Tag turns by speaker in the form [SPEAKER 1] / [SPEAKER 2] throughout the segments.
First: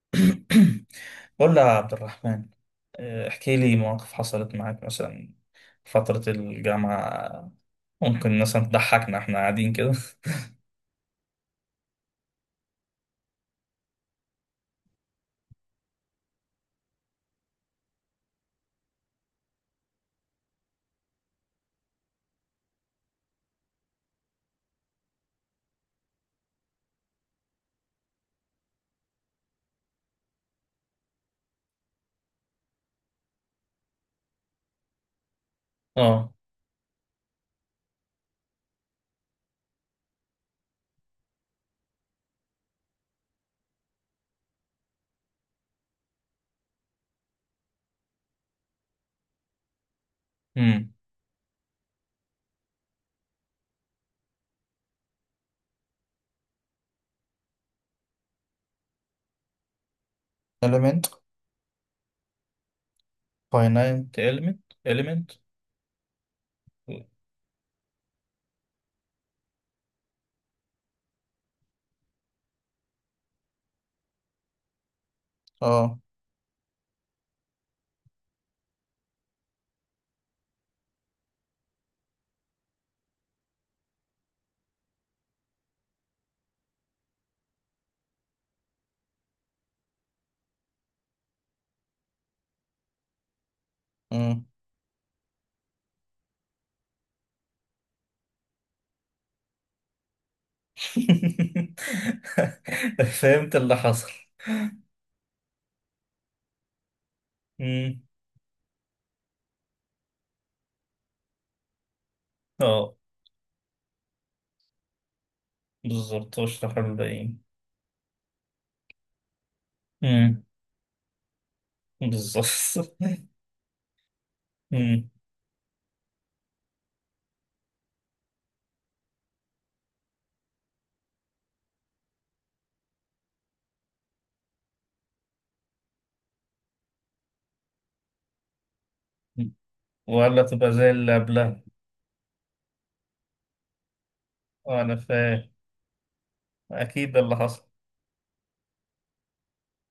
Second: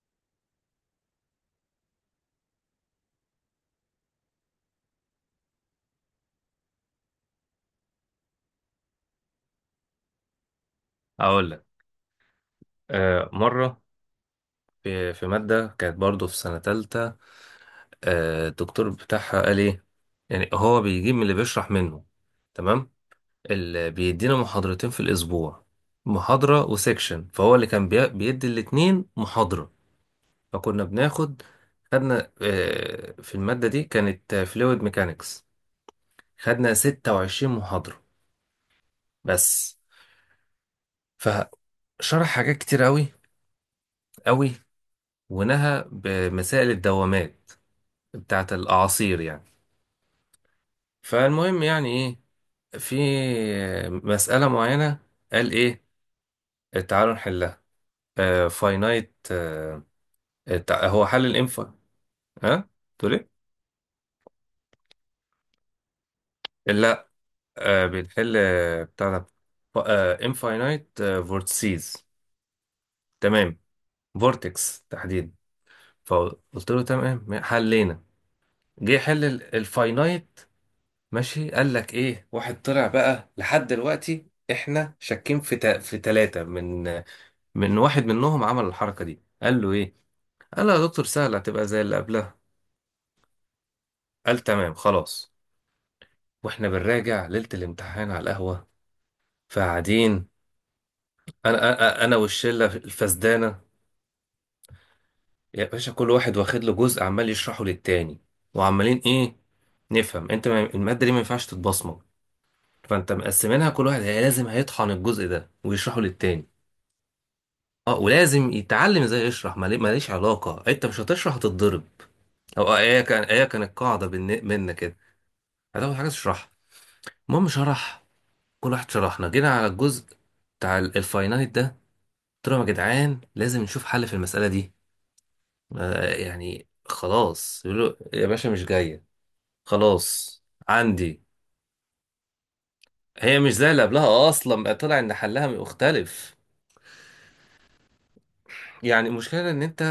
[SPEAKER 1] قول لي يا عبد الرحمن. احكي لي مواقف حصلت معاك مثلا فترة الجامعة. ممكن مثلا تضحكنا احنا قاعدين كده؟
[SPEAKER 2] اقول لك، مره في ماده كانت برضو في سنه تالتة. الدكتور بتاعها قال ايه؟ يعني هو بيجيب من اللي بيشرح منه. تمام. اللي بيدينا محاضرتين في الاسبوع، محاضره وسيكشن، فهو اللي كان بيدي الاتنين محاضره. فكنا خدنا، في الماده دي، كانت فلويد ميكانيكس.
[SPEAKER 1] اه.
[SPEAKER 2] خدنا 26 محاضره بس. فشرح حاجات كتير قوي قوي، ونهى بمسائل الدوامات بتاعت الأعاصير يعني.
[SPEAKER 1] امم.
[SPEAKER 2] فالمهم يعني إيه، في مسألة معينة، قال إيه، تعالوا نحلها. فاينايت
[SPEAKER 1] element.
[SPEAKER 2] هو حل الإنفا. ها، تقول إيه؟
[SPEAKER 1] finite element. element.
[SPEAKER 2] لا، بنحل بتاع ده. انفاينايت فورتسيز، تمام، فورتكس تحديدا.
[SPEAKER 1] اه.
[SPEAKER 2] فقلت له تمام حلينا. جه يحل الفاينايت. ماشي، قال لك ايه؟ واحد طلع بقى، لحد دلوقتي احنا شاكين في في ثلاثة، من واحد منهم عمل الحركة دي. قال له ايه؟ قال له يا دكتور سهلة، هتبقى زي اللي قبلها. قال
[SPEAKER 1] مم.
[SPEAKER 2] تمام خلاص. واحنا بنراجع ليلة الامتحان على القهوة، فقاعدين. انا انا أنا والشلة
[SPEAKER 1] فهمت
[SPEAKER 2] الفسدانة،
[SPEAKER 1] اللي حصل.
[SPEAKER 2] يا باشا، كل واحد واخد له جزء، عمال يشرحه
[SPEAKER 1] امم.
[SPEAKER 2] للتاني. وعمالين ايه؟ نفهم. انت المادة دي ما ينفعش تتبصمج.
[SPEAKER 1] اه،
[SPEAKER 2] فانت مقسمينها، كل واحد لازم هيطحن الجزء ده ويشرحه
[SPEAKER 1] بالظبط
[SPEAKER 2] للتاني.
[SPEAKER 1] واشرح الباقيين.
[SPEAKER 2] اه، ولازم يتعلم ازاي يشرح، ماليش
[SPEAKER 1] امم.
[SPEAKER 2] علاقة، انت مش هتشرح هتتضرب. او
[SPEAKER 1] بالظبط.
[SPEAKER 2] ايه كانت قاعدة منك كده.
[SPEAKER 1] امم
[SPEAKER 2] هتاخد حاجة تشرحها. المهم شرح، كل واحد شرحنا، جينا على الجزء بتاع الفاينانت ده. قلت لهم يا جدعان لازم نشوف حل في المسألة دي. يعني خلاص يقولوا يا باشا مش جاية،
[SPEAKER 1] ولا
[SPEAKER 2] خلاص
[SPEAKER 1] تبقى زي اللي
[SPEAKER 2] عندي.
[SPEAKER 1] قبلها.
[SPEAKER 2] هي مش زي اللي قبلها اصلا، بقى
[SPEAKER 1] انا
[SPEAKER 2] طلع ان حلها
[SPEAKER 1] فاهم،
[SPEAKER 2] مختلف.
[SPEAKER 1] اكيد ده اللي حصل.
[SPEAKER 2] يعني المشكلة ان انت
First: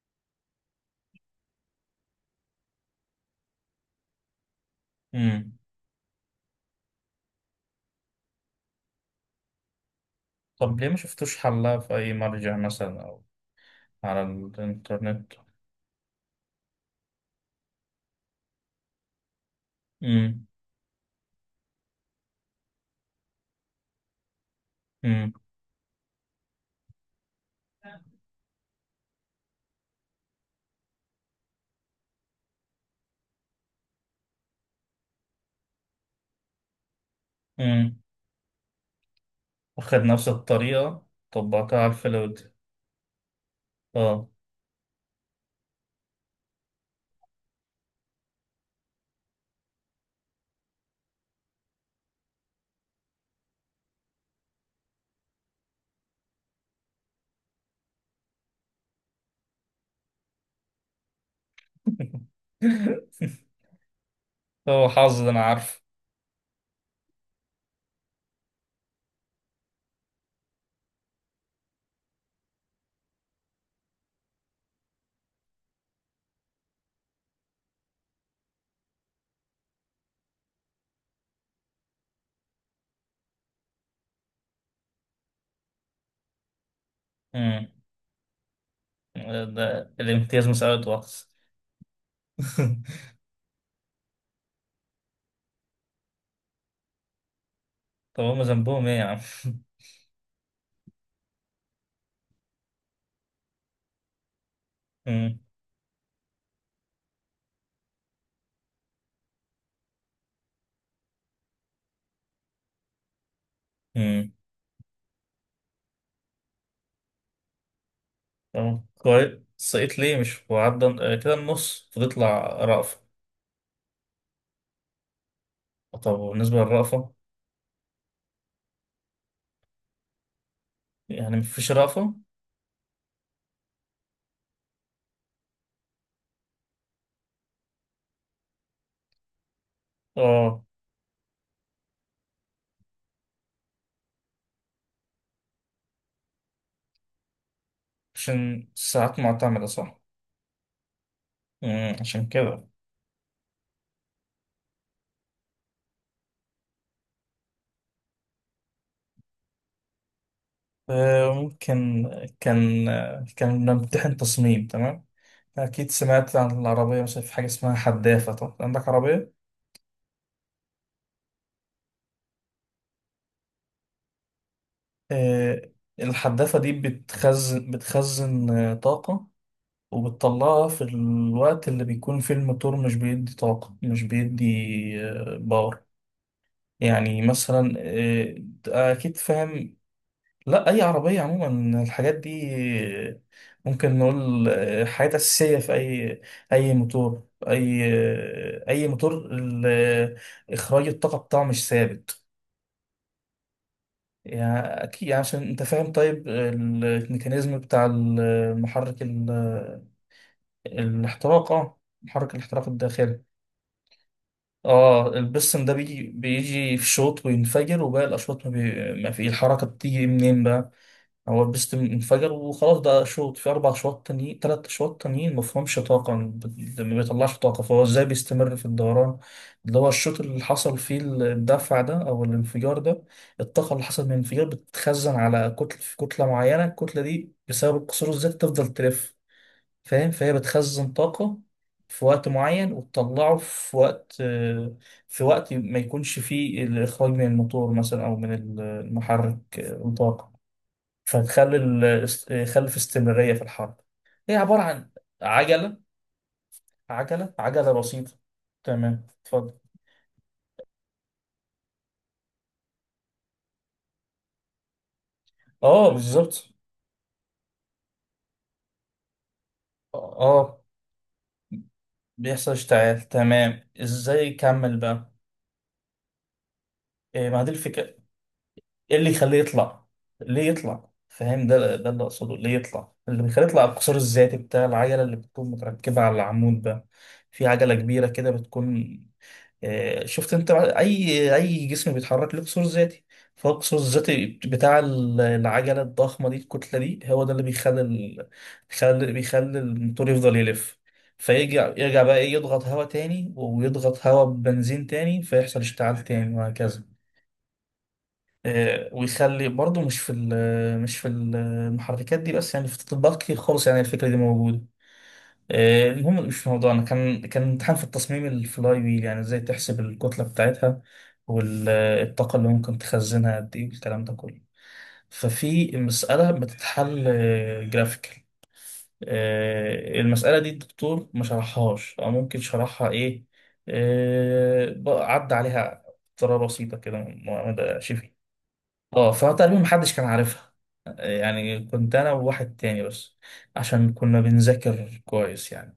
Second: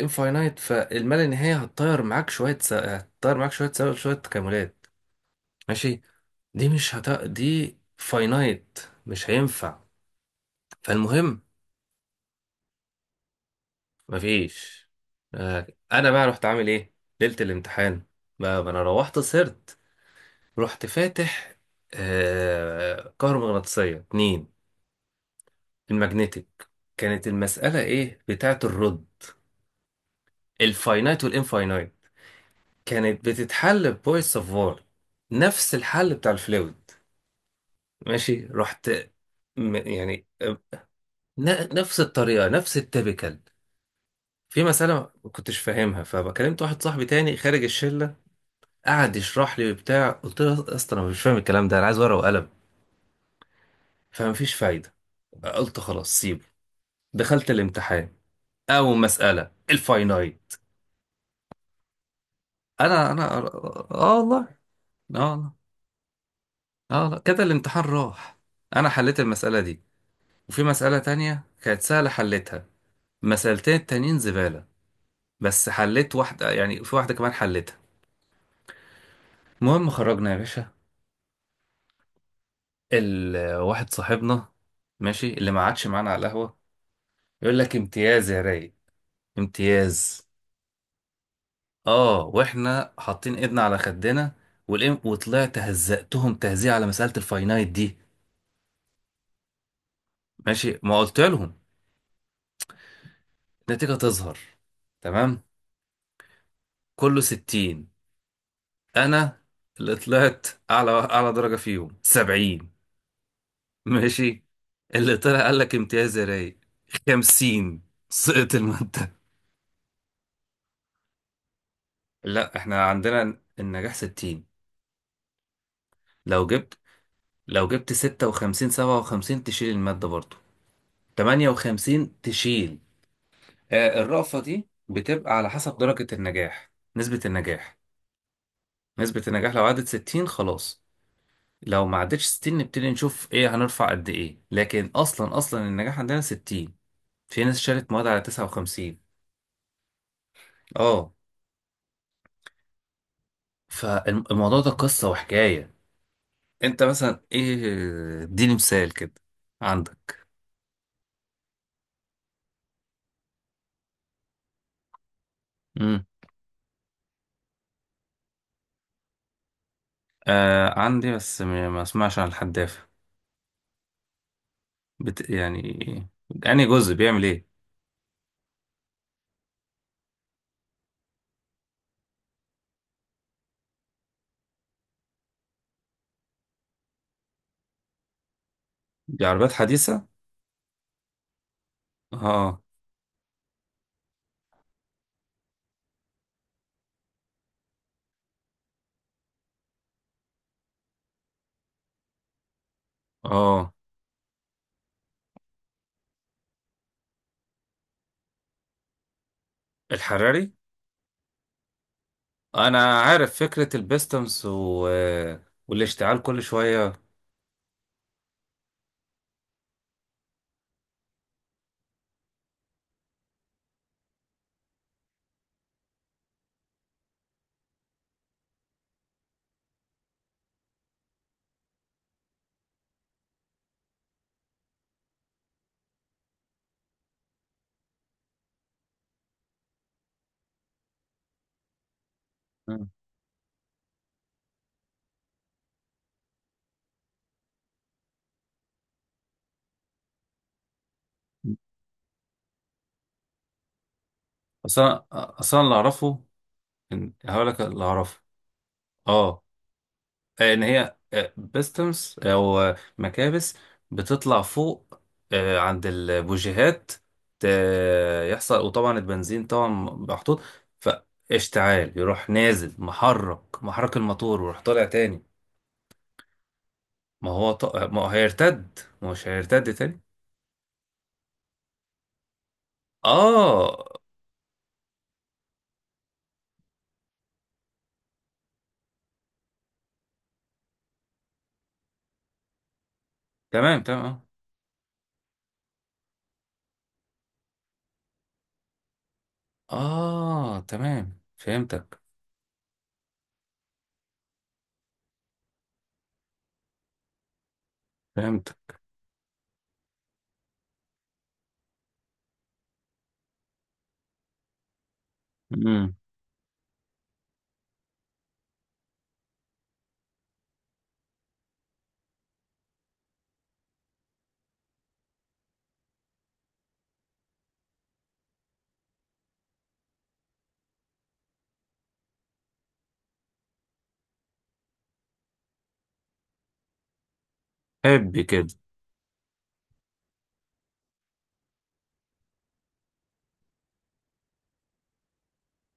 [SPEAKER 2] انفاينايت، فالما لا نهاية هتطير معاك شوية شوية تكاملات.
[SPEAKER 1] مم.
[SPEAKER 2] ماشي، دي فاينايت، مش هينفع.
[SPEAKER 1] طب ليه ما شفتوش
[SPEAKER 2] فالمهم
[SPEAKER 1] حلها في أي مرجع مثلا أو على
[SPEAKER 2] مفيش.
[SPEAKER 1] الإنترنت؟
[SPEAKER 2] انا بقى رحت عامل ايه؟ ليله الامتحان بقى، ما انا روحت سهرت.
[SPEAKER 1] مم.
[SPEAKER 2] رحت فاتح كهرومغناطيسيه اتنين،
[SPEAKER 1] مم.
[SPEAKER 2] الماجنتيك. كانت المساله ايه؟ بتاعه الرد، الفاينايت والانفاينايت، كانت بتتحل ببويس سافار، نفس الحل بتاع الفلويد.
[SPEAKER 1] مم.
[SPEAKER 2] ماشي، رحت،
[SPEAKER 1] واخد
[SPEAKER 2] يعني
[SPEAKER 1] نفس الطريقة، طبقتها على
[SPEAKER 2] نفس الطريقه،
[SPEAKER 1] الفلود.
[SPEAKER 2] نفس التبكال.
[SPEAKER 1] اه.
[SPEAKER 2] في مسألة ما كنتش فاهمها، فكلمت واحد صاحبي تاني خارج الشلة، قعد يشرح لي وبتاع. قلت له يا اسطى انا مش فاهم الكلام ده، انا عايز ورقه وقلم. فمفيش فايده، قلت خلاص سيبه. دخلت الامتحان، اول مساله الفاينايت. انا انا اه آه، والله،
[SPEAKER 1] هو حظ ده،
[SPEAKER 2] اه
[SPEAKER 1] أنا
[SPEAKER 2] والله،
[SPEAKER 1] عارف.
[SPEAKER 2] اه والله، كده الامتحان راح. انا حليت المساله دي، وفي مساله تانية كانت سهله حليتها، مسالتين التانيين زباله. بس حليت واحده، يعني في واحده كمان حليتها. المهم خرجنا يا باشا، واحد صاحبنا ماشي، اللي ما عادش معانا على القهوه، يقول
[SPEAKER 1] مم.
[SPEAKER 2] لك امتياز يا رايق،
[SPEAKER 1] ده
[SPEAKER 2] امتياز.
[SPEAKER 1] الامتياز مسألة وقت.
[SPEAKER 2] اه، واحنا حاطين ايدنا على خدنا والام. وطلعت هزقتهم تهزيء على مسألة الفاينايت دي.
[SPEAKER 1] طب هما ذنبهم إيه يا عم؟
[SPEAKER 2] ماشي، ما قلت لهم النتيجة تظهر.
[SPEAKER 1] مم.
[SPEAKER 2] تمام، كله 60، انا، اللي طلعت اعلى درجة فيهم 70.
[SPEAKER 1] مم.
[SPEAKER 2] ماشي، اللي طلع قال لك امتياز يا رايق 50، سقط
[SPEAKER 1] طب
[SPEAKER 2] المادة.
[SPEAKER 1] كويس، سقيت ليه مش وعدى كده النص فتطلع
[SPEAKER 2] لا، احنا
[SPEAKER 1] رأفة.
[SPEAKER 2] عندنا النجاح 60.
[SPEAKER 1] طب
[SPEAKER 2] لو
[SPEAKER 1] وبالنسبة
[SPEAKER 2] جبت
[SPEAKER 1] للرأفة؟
[SPEAKER 2] لو جبت 56 57 تشيل المادة برضو،
[SPEAKER 1] يعني مفيش رأفة؟
[SPEAKER 2] 58 تشيل. الرأفة دي بتبقى على حسب درجة النجاح نسبة النجاح. نسبة النجاح لو عدت 60
[SPEAKER 1] اه،
[SPEAKER 2] خلاص، لو ما عدتش 60 نبتدي نشوف ايه هنرفع قد ايه، لكن اصلا اصلا النجاح عندنا 60. في ناس شالت مواد على
[SPEAKER 1] عشان
[SPEAKER 2] 59.
[SPEAKER 1] ساعات معتمدة صح؟
[SPEAKER 2] اه،
[SPEAKER 1] مم، عشان كده.
[SPEAKER 2] فالموضوع ده قصة وحكاية. انت مثلا ايه، اديني مثال كده، عندك.
[SPEAKER 1] ممكن. كان بنمتحن تصميم. تمام، أكيد
[SPEAKER 2] امم
[SPEAKER 1] سمعت عن العربية، مثلا في حاجة اسمها حدافة. طب عندك عربية.
[SPEAKER 2] عندي، بس ما اسمعش عن الحدافة.
[SPEAKER 1] آه،
[SPEAKER 2] يعني
[SPEAKER 1] الحدافة
[SPEAKER 2] انهي
[SPEAKER 1] دي
[SPEAKER 2] جزء بيعمل ايه؟
[SPEAKER 1] بتخزن طاقة، وبتطلعها في الوقت اللي بيكون فيه الموتور مش بيدي طاقة، مش بيدي باور. يعني مثلا، أكيد
[SPEAKER 2] دي عربيات
[SPEAKER 1] فاهم.
[SPEAKER 2] حديثة؟
[SPEAKER 1] لا، اي عربيه عموما الحاجات دي.
[SPEAKER 2] اه.
[SPEAKER 1] ممكن نقول حاجات اساسيه في اي اي موتور، اي موتور اخراج الطاقه بتاعه مش ثابت.
[SPEAKER 2] اه،
[SPEAKER 1] يعني اكيد يعني عشان انت فاهم. طيب الميكانيزم بتاع المحرك
[SPEAKER 2] الحراري.
[SPEAKER 1] الاحتراق. اه، محرك الاحتراق
[SPEAKER 2] انا
[SPEAKER 1] الداخلي.
[SPEAKER 2] عارف فكرة البيستمز
[SPEAKER 1] اه البستم ده بيجي
[SPEAKER 2] والاشتعال كل
[SPEAKER 1] بيجي في
[SPEAKER 2] شوية.
[SPEAKER 1] شوط وينفجر، وباقي الاشواط ما, بي... ما في الحركه بتيجي منين بقى؟ هو بيست انفجر وخلاص، ده شوط. في أربع شواط تانيين تلات شواط تانيين مفهومش طاقة، ما بيطلعش طاقة. فهو إزاي بيستمر في الدوران؟ اللي هو الشوط اللي حصل فيه الدفع ده أو الانفجار ده، الطاقة اللي حصل من الانفجار بتتخزن على كتلة، في كتلة معينة. الكتلة دي بسبب القصور الذاتي تفضل تلف، فاهم؟ فهي بتخزن طاقة في وقت معين
[SPEAKER 2] مم.
[SPEAKER 1] وتطلعه في وقت ما يكونش فيه الإخراج من الموتور مثلا أو من المحرك طاقة. فنخلي ال... خلي في استمرارية في الحرب. هي عبارة عن
[SPEAKER 2] اصلا اصلا اللي
[SPEAKER 1] عجلة،
[SPEAKER 2] اعرفه،
[SPEAKER 1] عجلة
[SPEAKER 2] هقول لك
[SPEAKER 1] عجلة
[SPEAKER 2] اللي
[SPEAKER 1] بسيطة.
[SPEAKER 2] اعرفه.
[SPEAKER 1] تمام،
[SPEAKER 2] اه،
[SPEAKER 1] اتفضل.
[SPEAKER 2] ان هي بيستمز او مكابس بتطلع فوق عند
[SPEAKER 1] اه، بالظبط.
[SPEAKER 2] البوجيهات، ت- يحصل، وطبعا البنزين طبعا محطوط،
[SPEAKER 1] اه،
[SPEAKER 2] فاشتعال، يروح
[SPEAKER 1] بيحصل
[SPEAKER 2] نازل
[SPEAKER 1] اشتعال.
[SPEAKER 2] محرك
[SPEAKER 1] تمام،
[SPEAKER 2] محرك
[SPEAKER 1] ازاي
[SPEAKER 2] الموتور، ويروح
[SPEAKER 1] يكمل
[SPEAKER 2] طالع
[SPEAKER 1] بقى؟
[SPEAKER 2] تاني.
[SPEAKER 1] إيه، ما دي الفكرة. ايه
[SPEAKER 2] ما
[SPEAKER 1] اللي
[SPEAKER 2] هو مش
[SPEAKER 1] يخليه
[SPEAKER 2] هيرتد
[SPEAKER 1] يطلع؟
[SPEAKER 2] تاني.
[SPEAKER 1] ليه يطلع؟ فاهم؟ ده اللي اقصده، ليه يطلع؟ اللي بيخليه يطلع
[SPEAKER 2] اه،
[SPEAKER 1] القصار الذاتي بتاع العجلة اللي بتكون متركبة على العمود ده. في عجلة كبيرة كده بتكون، شفت؟ انت اي اي جسم بيتحرك له قصور ذاتي. فهو القصور
[SPEAKER 2] تمام
[SPEAKER 1] الذاتي
[SPEAKER 2] تمام.
[SPEAKER 1] بتاع العجله الضخمه دي، الكتله دي، هو ده اللي بيخلي ال... بيخلي الموتور يفضل يلف.
[SPEAKER 2] تمام،
[SPEAKER 1] فيرجع
[SPEAKER 2] فهمتك.
[SPEAKER 1] يرجع بقى ايه، يضغط هواء تاني ويضغط هواء ببنزين تاني، فيحصل اشتعال تاني وهكذا.
[SPEAKER 2] فهمتك.
[SPEAKER 1] ويخلي برضه، مش في مش في المحركات دي بس، يعني في التطبيقات كتير خالص يعني الفكره دي موجوده.
[SPEAKER 2] امم
[SPEAKER 1] المهم مش في موضوعنا. كان امتحان في التصميم، الفلاي ويل، يعني ازاي تحسب الكتلة بتاعتها والطاقة اللي ممكن تخزنها قد ايه والكلام ده كله. ففي مسألة بتتحل جرافيكال. المسألة دي الدكتور ما شرحهاش أو ممكن شرحها إيه، بقى عدى عليها بطريقة بسيطة كده معتمدة شبه.
[SPEAKER 2] حب كده.
[SPEAKER 1] اه، فتقريبا محدش كان عارفها. يعني كنت أنا وواحد تاني بس عشان كنا بنذاكر كويس يعني.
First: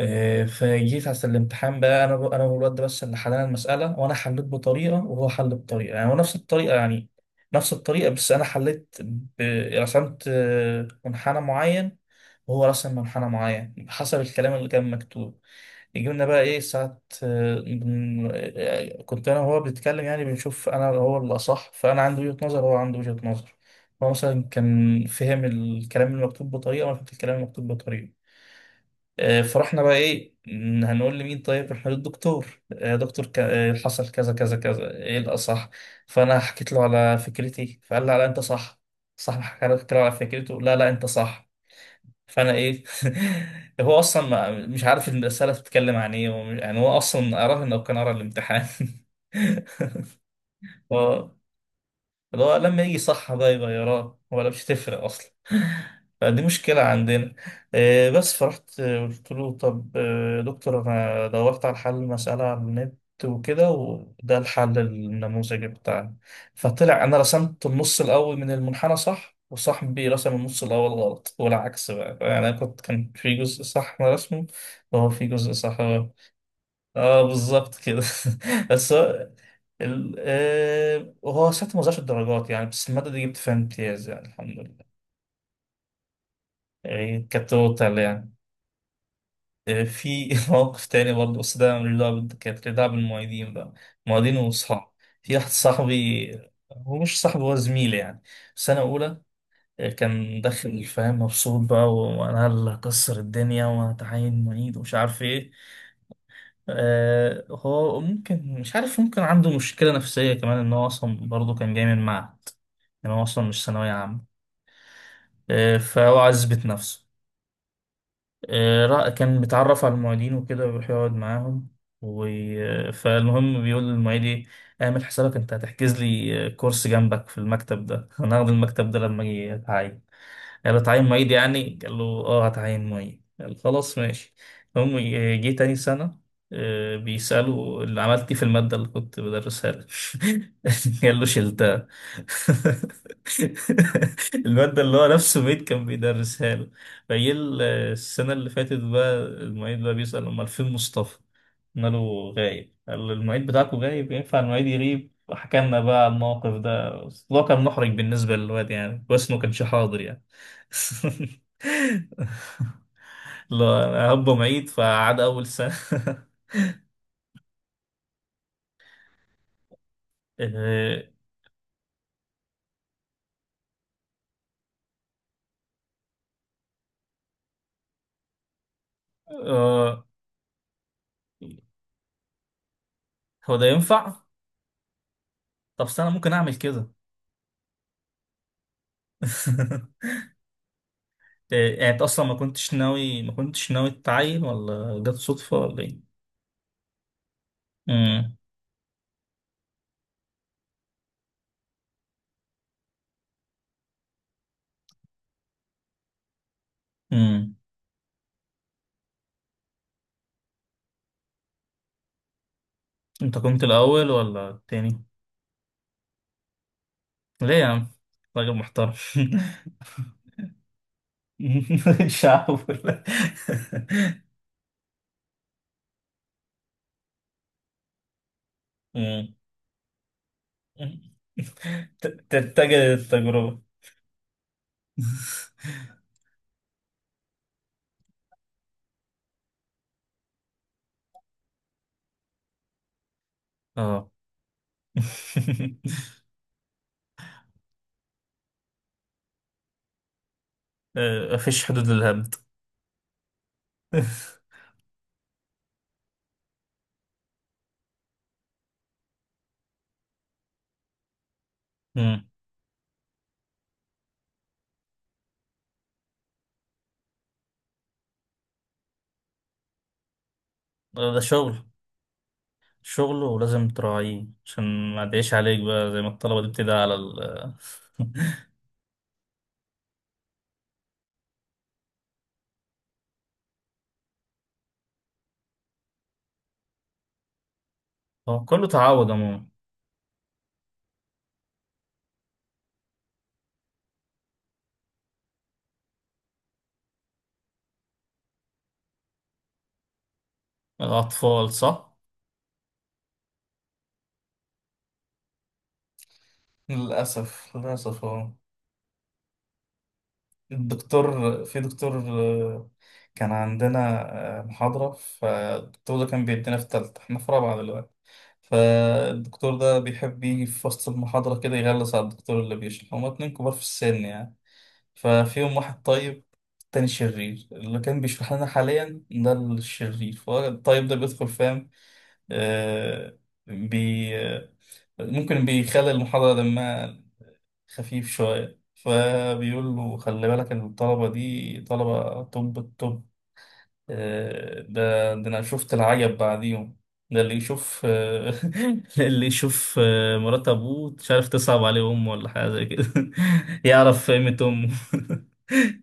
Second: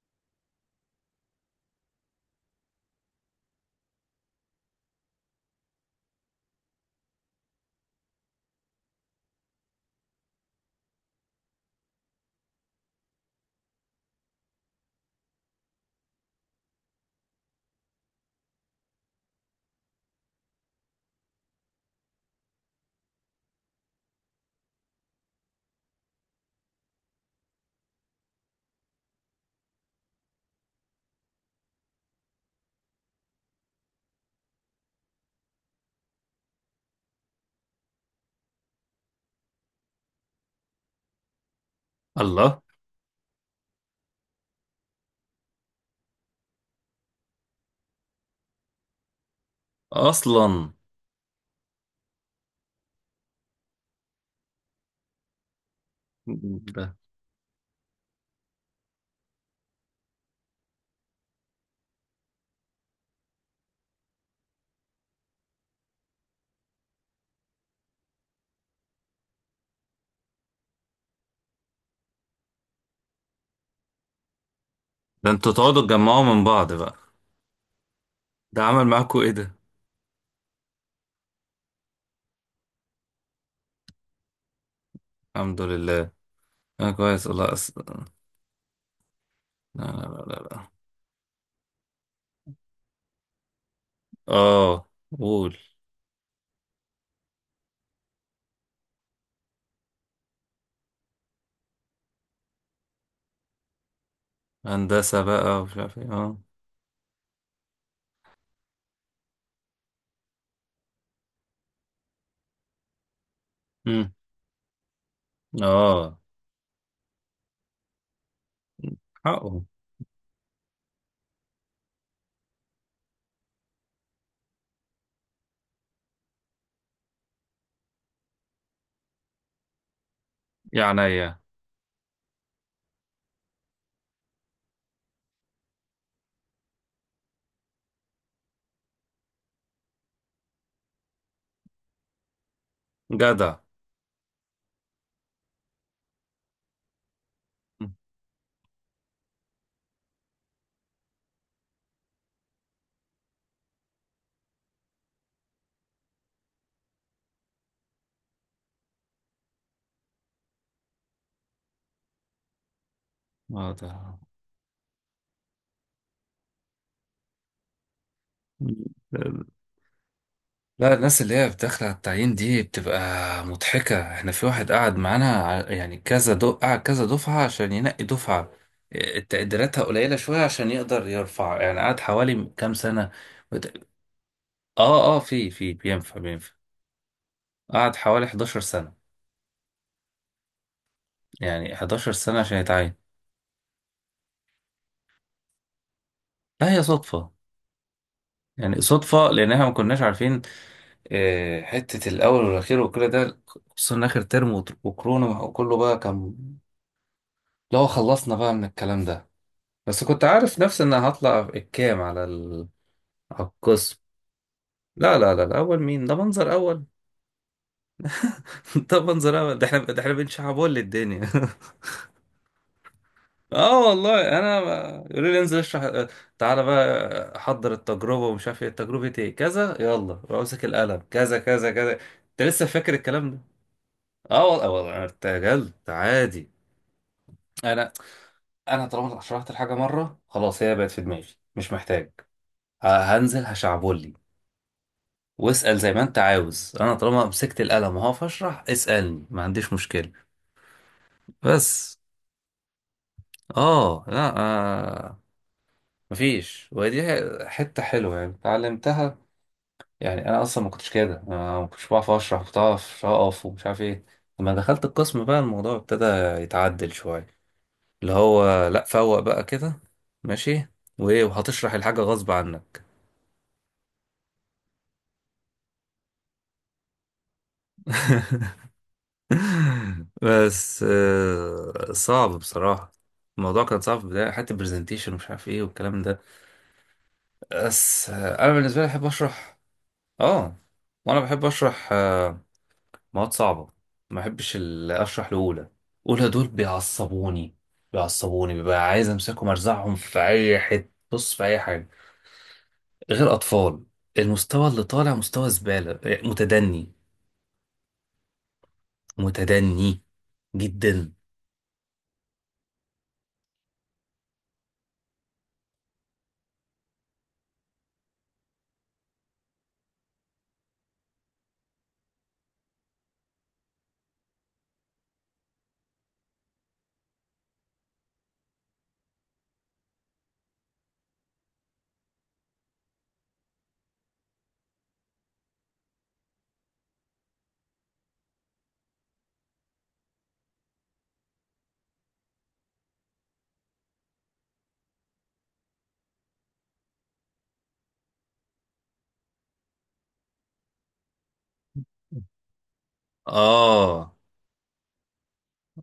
[SPEAKER 1] فجيت عشان الامتحان بقى، انا والواد ده بس اللي حلنا المساله. وانا حليت بطريقه وهو حل بطريقه، يعني هو نفس الطريقه يعني. نفس الطريقه، بس انا حليت ب... رسمت منحنى معين، وهو رسم منحنى معين حسب الكلام اللي كان مكتوب. جبنا بقى ايه ساعة، كنت انا وهو بنتكلم يعني، بنشوف انا هو اللي اصح. فانا عندي وجهة نظر وهو عنده وجهة نظر. هو مثلا كان فهم الكلام المكتوب بطريقة وانا فهمت الكلام المكتوب بطريقة. فرحنا بقى ايه، هنقول لمين؟ طيب رحنا للدكتور. يا دكتور، حصل كذا كذا كذا، ايه الاصح؟ فانا حكيت له على فكرتي، فقال لا لا، انت صح. صح، حكى له حكيت له على فكرته، لا لا انت صح. فانا
[SPEAKER 2] الله.
[SPEAKER 1] ايه؟ هو اصلا مش عارف الرساله بتتكلم عن ايه، يعني هو اصلا قراها؟ لو كان قرا الامتحان
[SPEAKER 2] أصلا.
[SPEAKER 1] هو اللي هو لما يجي صح بقى يغيرها، ولا مش تفرق اصلا. فدي مشكلة
[SPEAKER 2] ده
[SPEAKER 1] عندنا. بس فرحت. قلت له طب، دكتور، أنا دورت على حل المسألة على النت وكده، وده الحل النموذجي بتاعنا. فطلع أنا رسمت النص الأول من المنحنى صح، وصاحبي رسم النص الأول غلط، والعكس بقى. يعني أنا كنت كان في جزء صح أنا رسمه، وهو في
[SPEAKER 2] ده
[SPEAKER 1] جزء
[SPEAKER 2] انتوا
[SPEAKER 1] صح
[SPEAKER 2] تقعدوا
[SPEAKER 1] هو.
[SPEAKER 2] تجمعوا من بعض بقى؟
[SPEAKER 1] اه، بالظبط كده.
[SPEAKER 2] ده عمل
[SPEAKER 1] بس
[SPEAKER 2] معاكوا
[SPEAKER 1] هو
[SPEAKER 2] إيه ده؟
[SPEAKER 1] وهو ساعتها ما زادش الدرجات يعني، بس المادة دي جبت فيها امتياز يعني، الحمد لله.
[SPEAKER 2] الحمد لله. أنا
[SPEAKER 1] يعني
[SPEAKER 2] كويس
[SPEAKER 1] كانت
[SPEAKER 2] والله،
[SPEAKER 1] توتال
[SPEAKER 2] لا.
[SPEAKER 1] يعني.
[SPEAKER 2] لا
[SPEAKER 1] في
[SPEAKER 2] لا لا لا.
[SPEAKER 1] موقف تاني برضه، بس ده ملوش دعوة كانت ليها دعوة بالمعيدين بقى. معيدين
[SPEAKER 2] آه
[SPEAKER 1] وصحاب. في واحد
[SPEAKER 2] قول.
[SPEAKER 1] صاحبي، هو مش صاحبي، هو زميلي يعني، في سنة أولى. كان داخل فاهم مبسوط بقى، وأنا اللي هكسر الدنيا وهتعين معيد ومش عارف
[SPEAKER 2] هندسة
[SPEAKER 1] إيه.
[SPEAKER 2] بقى ومش عارف إيه.
[SPEAKER 1] هو ممكن مش عارف، ممكن عنده مشكلة نفسية كمان إن هو أصلا برضه كان جاي من معهد، يعني هو أصلا مش ثانوية
[SPEAKER 2] امم
[SPEAKER 1] عامة. فهو
[SPEAKER 2] آه
[SPEAKER 1] عايز يثبت نفسه. كان
[SPEAKER 2] حقه.
[SPEAKER 1] متعرف على المعيدين وكده، ويروح يقعد معاهم و... فالمهم بيقول للمعيد ايه: اعمل حسابك، انت هتحجز لي كورس جنبك في المكتب ده انا هاخد المكتب ده لما اجي اتعين. قال له
[SPEAKER 2] يا
[SPEAKER 1] تعين معيد
[SPEAKER 2] عينيا،
[SPEAKER 1] يعني؟ قال له اه، هتعين معيد. قال خلاص ماشي. جه تاني سنة، بيسألوا اللي عملت إيه في المادة اللي كنت بدرسها لك. قال له شلتها.
[SPEAKER 2] جدع.
[SPEAKER 1] المادة اللي هو نفسه ميت كان بيدرسها له. فجه
[SPEAKER 2] مم.
[SPEAKER 1] السنة اللي فاتت بقى المعيد بقى بيسأل أمال فين مصطفى؟ قلنا له غايب. قال له المعيد بتاعكم غايب؟ ينفع المعيد يغيب؟ حكى لنا بقى على الموقف ده، بس هو كان محرج بالنسبة للواد، يعني كويس إنه ما كانش حاضر يعني. لا انا
[SPEAKER 2] آه
[SPEAKER 1] ابا معيد، فقعد اول سنه.
[SPEAKER 2] ده. لا،
[SPEAKER 1] إيه،
[SPEAKER 2] الناس اللي هي بتدخل على التعيين دي بتبقى مضحكة. احنا في واحد قعد معانا، يعني كذا قعد كذا دفعة عشان ينقي دفعة، إيه، تقديراتها
[SPEAKER 1] آه،
[SPEAKER 2] قليلة شوية عشان يقدر يرفع، يعني قعد حوالي كام سنة.
[SPEAKER 1] هو ده
[SPEAKER 2] وت-
[SPEAKER 1] ينفع.
[SPEAKER 2] اه اه، في
[SPEAKER 1] طب استنى،
[SPEAKER 2] بينفع
[SPEAKER 1] ممكن
[SPEAKER 2] بينفع.
[SPEAKER 1] اعمل كده.
[SPEAKER 2] قعد حوالي 11 سنة، يعني
[SPEAKER 1] إيه، يعني انت
[SPEAKER 2] 11
[SPEAKER 1] اصلا ما
[SPEAKER 2] سنة عشان
[SPEAKER 1] كنتش
[SPEAKER 2] يتعين.
[SPEAKER 1] ناوي ما كنتش ناوي تتعين ولا جت صدفه ولا ايه؟
[SPEAKER 2] لا، هي صدفة.
[SPEAKER 1] امم.
[SPEAKER 2] يعني صدفة، لأن احنا ما كناش عارفين حتة الأول والأخير وكل ده، خصوصا إن آخر ترم، وكورونا، وكله بقى كان.
[SPEAKER 1] امم.
[SPEAKER 2] لو خلصنا بقى من الكلام ده، بس كنت عارف نفسي ان هطلع الكام على
[SPEAKER 1] انت
[SPEAKER 2] على
[SPEAKER 1] كنت
[SPEAKER 2] القسم.
[SPEAKER 1] الاول ولا التاني؟
[SPEAKER 2] لا لا لا، الاول مين؟ ده منظر اول.
[SPEAKER 1] ليه يا عم، راجل محترم.
[SPEAKER 2] ده منظر اول، ده احنا بنشعبول للدنيا.
[SPEAKER 1] مش هحاول.
[SPEAKER 2] اه والله، انا يقولوا لي انزل اشرح، تعالى بقى حضر التجربه ومش عارف ايه، تجربه
[SPEAKER 1] أمم.
[SPEAKER 2] ايه كذا، يلا امسك القلم، كذا كذا كذا. انت لسه
[SPEAKER 1] تتجه
[SPEAKER 2] فاكر الكلام ده؟
[SPEAKER 1] التجربه.
[SPEAKER 2] اه والله، والله، انا ارتجلت عادي. انا انا طالما شرحت الحاجه مره، خلاص هي بقت في دماغي، مش محتاج. ه- هنزل
[SPEAKER 1] اه.
[SPEAKER 2] هشعبول، واسأل زي ما انت عاوز، انا طالما مسكت القلم وهقف اشرح، اسألني ما عنديش مشكلة.
[SPEAKER 1] مفيش حدود
[SPEAKER 2] بس
[SPEAKER 1] للهبد.
[SPEAKER 2] اه، لا مفيش. ودي حتة حلوة يعني، اتعلمتها. يعني انا اصلا ما كنتش كده، أنا ما كنتش بعرف
[SPEAKER 1] مم.
[SPEAKER 2] اشرح، كنت بعرف اقف ومش عارف ايه. لما دخلت القسم بقى، الموضوع ابتدى يتعدل شوية، اللي هو لا، فوق بقى كده. ماشي.
[SPEAKER 1] ده
[SPEAKER 2] وايه،
[SPEAKER 1] شغل،
[SPEAKER 2] وهتشرح الحاجة غصب عنك.
[SPEAKER 1] شغله ولازم تراعيه عشان ما تعيش عليك بقى زي ما الطلبة دي بتدعي على ال.
[SPEAKER 2] بس صعب بصراحة. الموضوع كان صعب في البداية، حتى برزنتيشن ومش عارف ايه والكلام ده. بس
[SPEAKER 1] هو
[SPEAKER 2] انا
[SPEAKER 1] كله
[SPEAKER 2] بالنسبة لي بحب
[SPEAKER 1] تعود عموما.
[SPEAKER 2] اشرح. اه، وانا بحب اشرح مواد صعبة. ما بحبش اشرح لأولى. أولى دول بيعصبوني، ببقى عايز امسكهم ارزعهم في اي حتة، بص في
[SPEAKER 1] الأطفال
[SPEAKER 2] اي حاجة.
[SPEAKER 1] صح؟
[SPEAKER 2] غير اطفال، المستوى اللي طالع مستوى زبالة، متدني،
[SPEAKER 1] للأسف للأسف، اه.
[SPEAKER 2] متدني جدا.
[SPEAKER 1] الدكتور، في دكتور كان عندنا محاضرة. فالدكتور ده كان بيدينا في تالتة، احنا في رابعة دلوقتي. فالدكتور ده بيحب يجي في وسط المحاضرة كده يغلس على الدكتور اللي بيشرح. هما اتنين كبار في السن يعني، ففيهم واحد طيب، التاني شرير. اللي كان بيشرح لنا حاليا ده الشرير، فهو الطيب ده بيدخل فاهم؟ آه بي آه، ممكن بيخلي المحاضرة دمها خفيف شوية. فبيقول له خلي بالك إن الطلبة دي طلبة طب، الطب. ده أنا شفت العجب بعديهم. ده اللي يشوف اللي يشوف مرات أبوه مش عارف، تصعب عليه أمه ولا حاجة زي كده. يعرف
[SPEAKER 2] اه،
[SPEAKER 1] قيمة أمه.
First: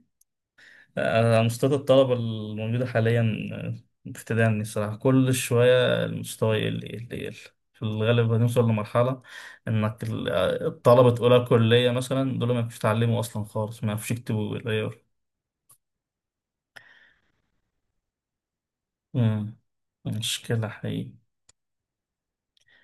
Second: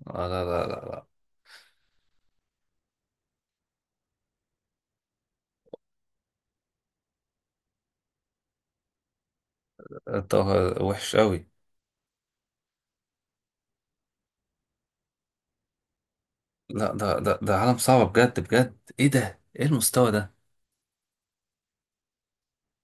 [SPEAKER 2] لا لا لا،
[SPEAKER 1] أنشطة الطلبة الموجودة حاليا بتدعمني الصراحة. كل شوية المستوى يقل يقل يقل. في الغالب هنوصل لمرحلة إنك
[SPEAKER 2] ده وحش
[SPEAKER 1] الطلبة أولى
[SPEAKER 2] قوي.
[SPEAKER 1] كلية مثلا دول ما يعرفوش يتعلموا أصلا خالص، ما يعرفوش يكتبوا بالعيار.
[SPEAKER 2] لا، ده عالم صعب بجد بجد. ايه ده،
[SPEAKER 1] مم.
[SPEAKER 2] ايه المستوى ده؟
[SPEAKER 1] مشكلة حقيقية.